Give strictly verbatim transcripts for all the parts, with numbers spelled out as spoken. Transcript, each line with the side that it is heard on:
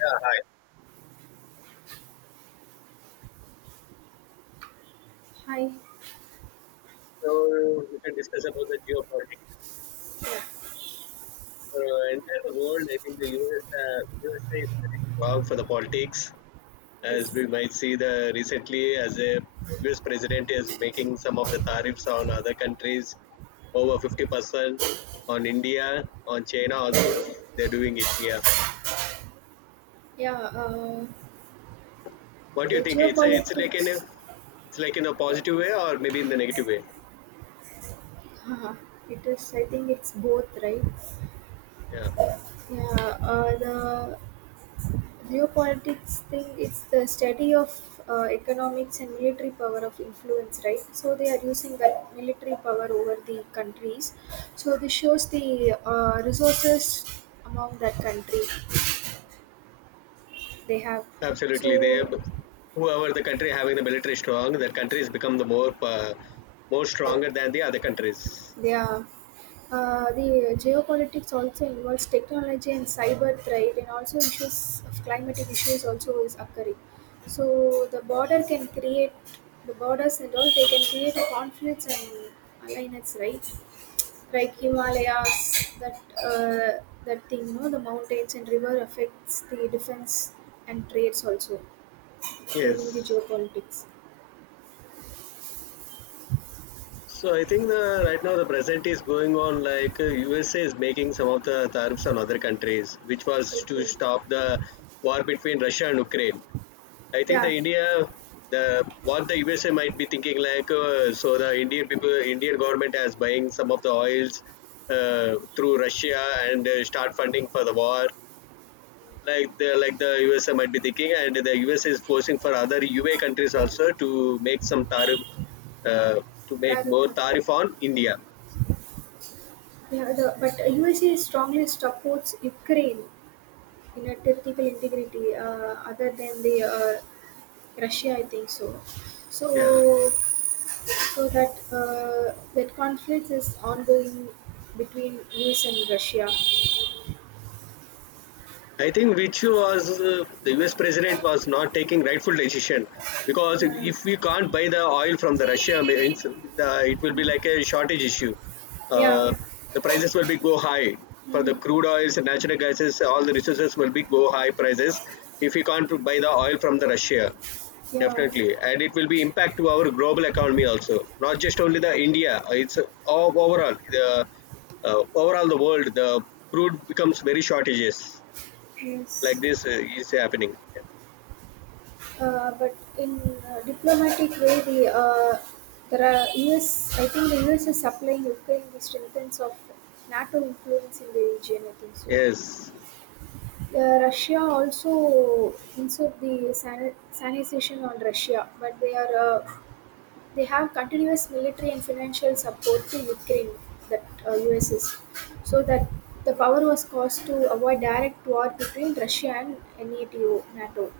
left: Yeah, hi.
right: Hi.
left: So we can discuss about the geopolitics for uh, entire the world. I think the U S, uh, U S A is very strong for the politics, as
right: Yes.
left: we might see the recently as a U S president is making some of the tariffs on other countries over fifty percent on India, on China also. They're doing it. Yeah.
right: Yeah. Uh,
left: What do you
right: the
left: think? It's a, it's like in
right: geopolitics.
left: a, it's like in a
right: Yeah.
left: positive way or maybe in the negative way.
right: Haha. It is. I think it's both, right?
left: Yeah.
right: Yeah. Uh, the geopolitics thing is the study of uh, economics and military power of influence, right? So they are using that military power over the countries. So this shows the uh, resources among that country they have.
left: Absolutely, they
right: So
left: whoever the country having the military strong, that country has become the more uh, more stronger than the other countries.
right: yeah. Uh, the geopolitics also involves technology and cyber threat and also issues of climatic issues also is occurring. So the border can create the borders and all, they can create a conflicts and alliance, right? Like Himalayas, that uh, that thing, no, the mountains and river affects the defense and trades also during the
left: Yes.
right: geopolitics.
left: So I think the right now the present is going on like uh, U S A is making some of the tariffs on other countries, which was to
right: Okay.
left: stop the war between Russia and Ukraine. I think
right: Yeah,
left: the India, the what the U S A might be thinking like, uh, so the Indian people, Indian government has buying some of the oils uh, through Russia and uh, start funding for the war like the like the U S A might be thinking, and the U S A is forcing for other U A countries also to make some tariff uh, to make
right: tariff
left: more
right: factor.
left: tariff on India.
right: Yeah, the, but U S A strongly supports Ukraine in a territorial integrity, uh, other than the uh, Russia, I think so.
left: Yeah,
right: So, so that uh, that conflict is ongoing between U S and Russia.
left: I think which was uh, the U S president was not taking rightful decision because if,
right: Yeah,
left: if we can't buy the oil from the Russia, I the, it will be like a shortage issue.
right: yeah,
left: Uh, the prices will be go high for the
right: mm,
left: crude oils and natural gases. All the resources will be go high prices if we can't buy the oil from the Russia.
right: yeah.
left: Definitely, and it will be impact to our global economy also. Not just only the India. It's all overall the uh, overall the world. The crude becomes very shortages like
right: Yes.
left: this uh, is happening.
right: Uh, but in uh, diplomatic way, the uh, there are U S. I think the U S is supplying Ukraine the strengthens of NATO influence in the region. I think so.
left: Yes,
right: Uh, Russia also insert the san- sanitization on Russia, but they are uh, they have continuous military and financial support to Ukraine that uh, U S is, so that the power was caused to avoid direct war between Russia and NATO. NATO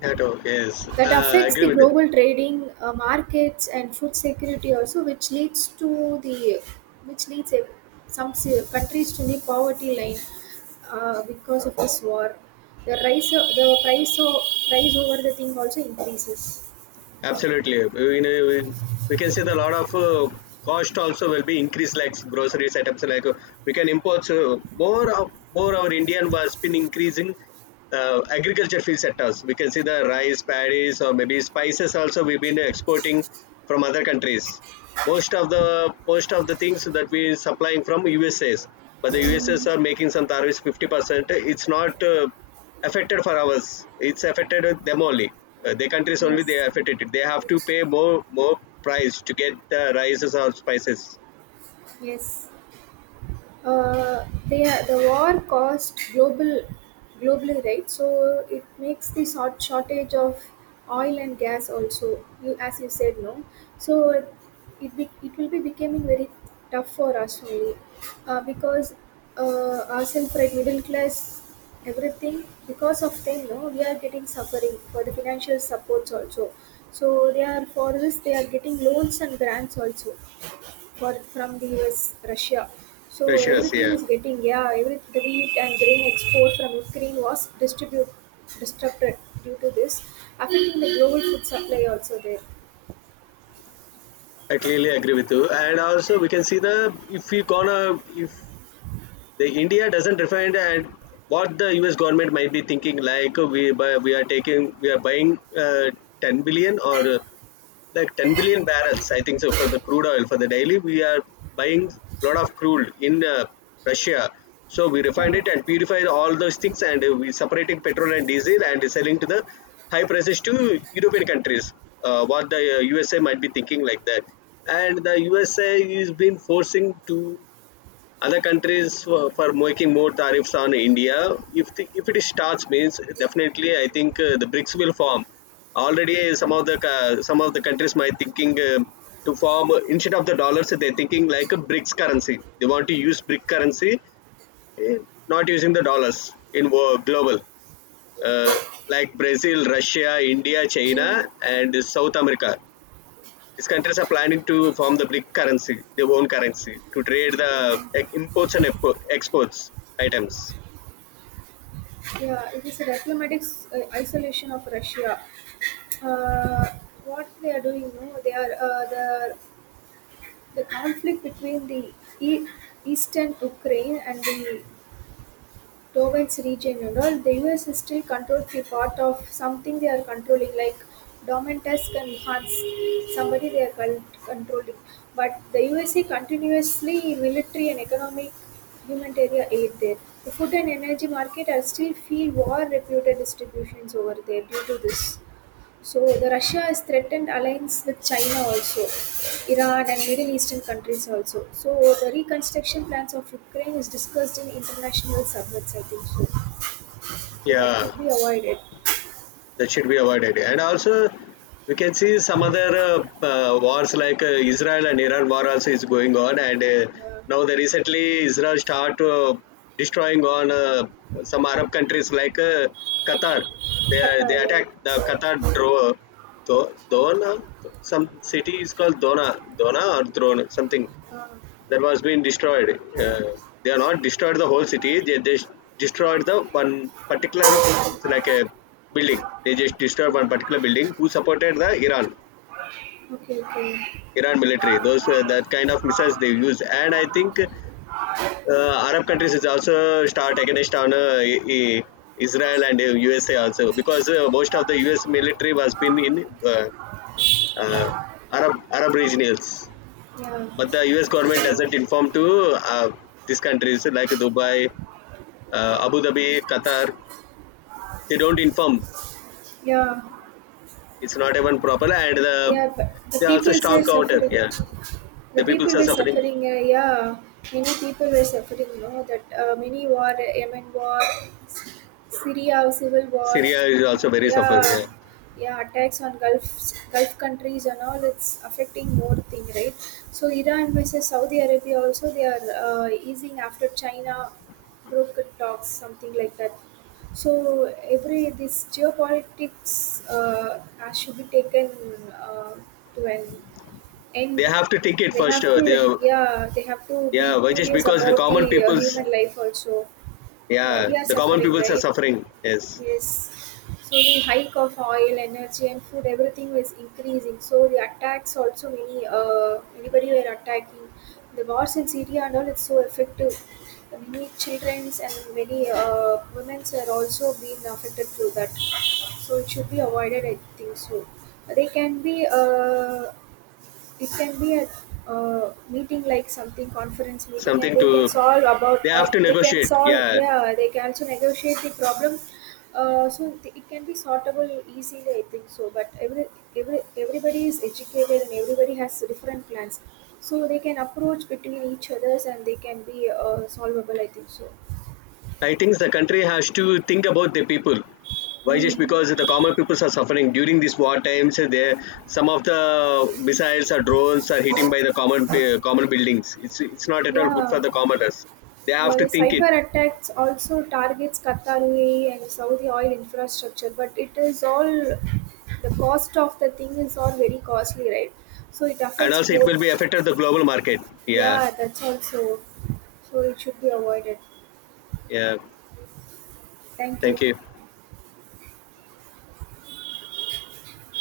left: that all. Yes,
right: that
left: uh, I
right: affects
left: agree
right: the
left: with it.
right: global trading uh, markets and food security also, which leads to the which leads a, some se- countries to the poverty line uh, because of this war, the rise o- the price o- price over the thing also increases.
left: Absolutely. You know we can see the lot of uh, cost also will be increased, like grocery setups. Like uh, we can import uh, more of more our Indian was been increasing uh, agriculture field sectors. We can see the
right: Yeah.
left: rice, paddies, or maybe spices also we've been exporting from other countries. Most of the most of the things that we supplying from U S A's, but the U S A's are making some tariffs fifty percent. It's not. Uh, affected for ours. It's affected with them only. Uh, their countries only they
right: Yes.
left: affected it. They have to pay more more price to get the rices or spices.
right: Yes. uh, they are, the war caused global globally, right? So it makes the short shortage of oil and gas also, you as you said, no. So it be, it will be becoming very tough for us only, uh, because uh, ourselves, right, middle class, everything. Because of them, no, we are getting suffering for the financial supports also. So they are, for this they are getting loans and grants also, for from the U S, Russia. So
left: Precious,
right: everything
left: yeah.
right: is getting, yeah, every the wheat and grain export from Ukraine was distribute disrupted due to this, affecting the global food supply also there.
left: I clearly agree with you. And also, we can see the if we gonna if the India doesn't refine and what the U S government might be thinking like uh, we buy, we are taking we are buying uh, ten billion or uh, like ten billion barrels I think so for the crude oil for the daily we are buying a lot of crude in uh, russia so we
right: Yeah.
left: refined it and purified all those things and uh, we separating petrol and diesel and selling to the high prices to european countries uh, what the uh, usa might be thinking like that and the usa is been forcing to other countries for, for making more tariffs on India. If the, if it starts, means definitely I think uh, the bricks will form. Already, some
right: Yeah.
left: of the ca- some of the countries might thinking uh, to form uh, instead of the dollars, they're thinking like a bricks currency. They want to use brick currency, eh, not using the dollars in wo- global, uh, like Brazil, Russia, India, China,
right: Mm,
left: and South America. These countries are planning to form the brick currency, their own currency, to trade the like,
right: mm,
left: imports and exports items.
right: yeah, it is a diplomatic s- uh, isolation of Russia. Uh, what they are doing, no, they are uh, the the conflict between the e- eastern Ukraine and the Dow region and all. The U S is still controlled the part of something they are controlling, like Domentusk and Hans, somebody they are con- controlling. But the U S A continuously military and economic humanitarian aid there. The food and energy market are still feel war reputed distributions over there due to this. So the Russia has threatened alliance with China also, Iran and Middle Eastern countries also. So the reconstruction plans of Ukraine is discussed in international summits, I think so. So that
left: Yeah,
right: should be avoided.
left: that should be avoided. Yeah. And also, we can see some other uh, uh, wars like uh, Israel and Iran war also is going on. And uh,
right: Yeah,
left: now the recently Israel start uh, destroying on uh, some Arab countries like uh, Qatar. They are,
right: Qatar.
left: they attacked
right: Yeah.
left: the Qatar dro- Do- Dona. Some city is called Dona, Dona or Drone, something.
right: Ah,
left: That was been destroyed. Uh, they are not destroyed the whole city. They just destroyed the one particular it's like a building. They just destroyed one particular
right: ah,
left: building who supported the Iran
right: okay. Okay.
left: Iran military. Those uh, that kind of missiles they use, and I think uh, Arab countries is also start against on uh, I- I- Israel and uh, U S A also because uh, most of the U S military was been in uh, uh, Arab Arab regions.
right: Yeah.
left: But the U S government doesn't inform to uh, these countries like Dubai, uh, Abu Dhabi, Qatar. They don't inform.
right: Yeah.
left: It's not even proper, and the,
right: Yeah. But the
left: they are
right: people
left: also
right: are
left: strong counter.
right: suffering.
left: Yeah,
right: The
left: the people
right: people
left: are
right: were
left: suffering.
right: suffering, uh, yeah, many people were suffering, you know that, uh, many war, Yemen war, Syria civil war,
left: Syria is also very
right: yeah.
left: suffering. Yeah,
right: Yeah, attacks on gulf gulf countries and all, it's affecting more thing, right? So Iran versus Saudi Arabia also, they are uh, easing after China broke talks, something like that. So every this geopolitics uh, has should be taken uh, to an
left: they
right: and
left: have to think it
right: they
left: first.
right: have
left: Uh,
right: to,
left: they, are-
right: yeah, they have to be
left: yeah, why just
right: curious
left: because the
right: about the
left: common
right: uh,
left: peoples,
right: human life also. No,
left: yeah,
right: we are
left: the common
right: suffering,
left: peoples are
right: right?
left: suffering. Yes,
right: Yes. So the hike of oil, energy and food, everything is increasing, so the attacks also, many, uh, anybody were attacking the wars in Syria and all, it's so effective. Many children's and many uh, women's are also being affected through that. So it should be avoided, I think so. They can be, uh, it can be a, uh meeting, like something conference meeting, and
left: something
right: they can
left: to
right: solve about,
left: they have
right: uh,
left: to
right: they can
left: negotiate.
right: solve
left: Yeah,
right: yeah, they can also negotiate the problem. uh, so th- it can be sortable easily, I think so. But every, every everybody is educated and everybody has different plans, so they can approach between each others and they can be uh, solvable, I think so.
left: I think the country has to think about the people. Why just
right: Mm.
left: because the common people are suffering during these war times? There, some of the missiles or drones are hitting by the common pe- common buildings. It's it's not at all good for
right: Yeah.
left: the commoners. They have
right: The,
left: to
right: the
left: think it,
right: cyber attacks also targets Qatar, U A E and Saudi oil infrastructure, but it is all the cost of the thing is all very costly, right? So it
left: and
right: affects
left: also it will be
right: both.
left: affected the global market. Yeah,
right: Yeah, that's also, so so it should be avoided.
left: yeah.
right: Thank
left: Thank
right: you.
left: you.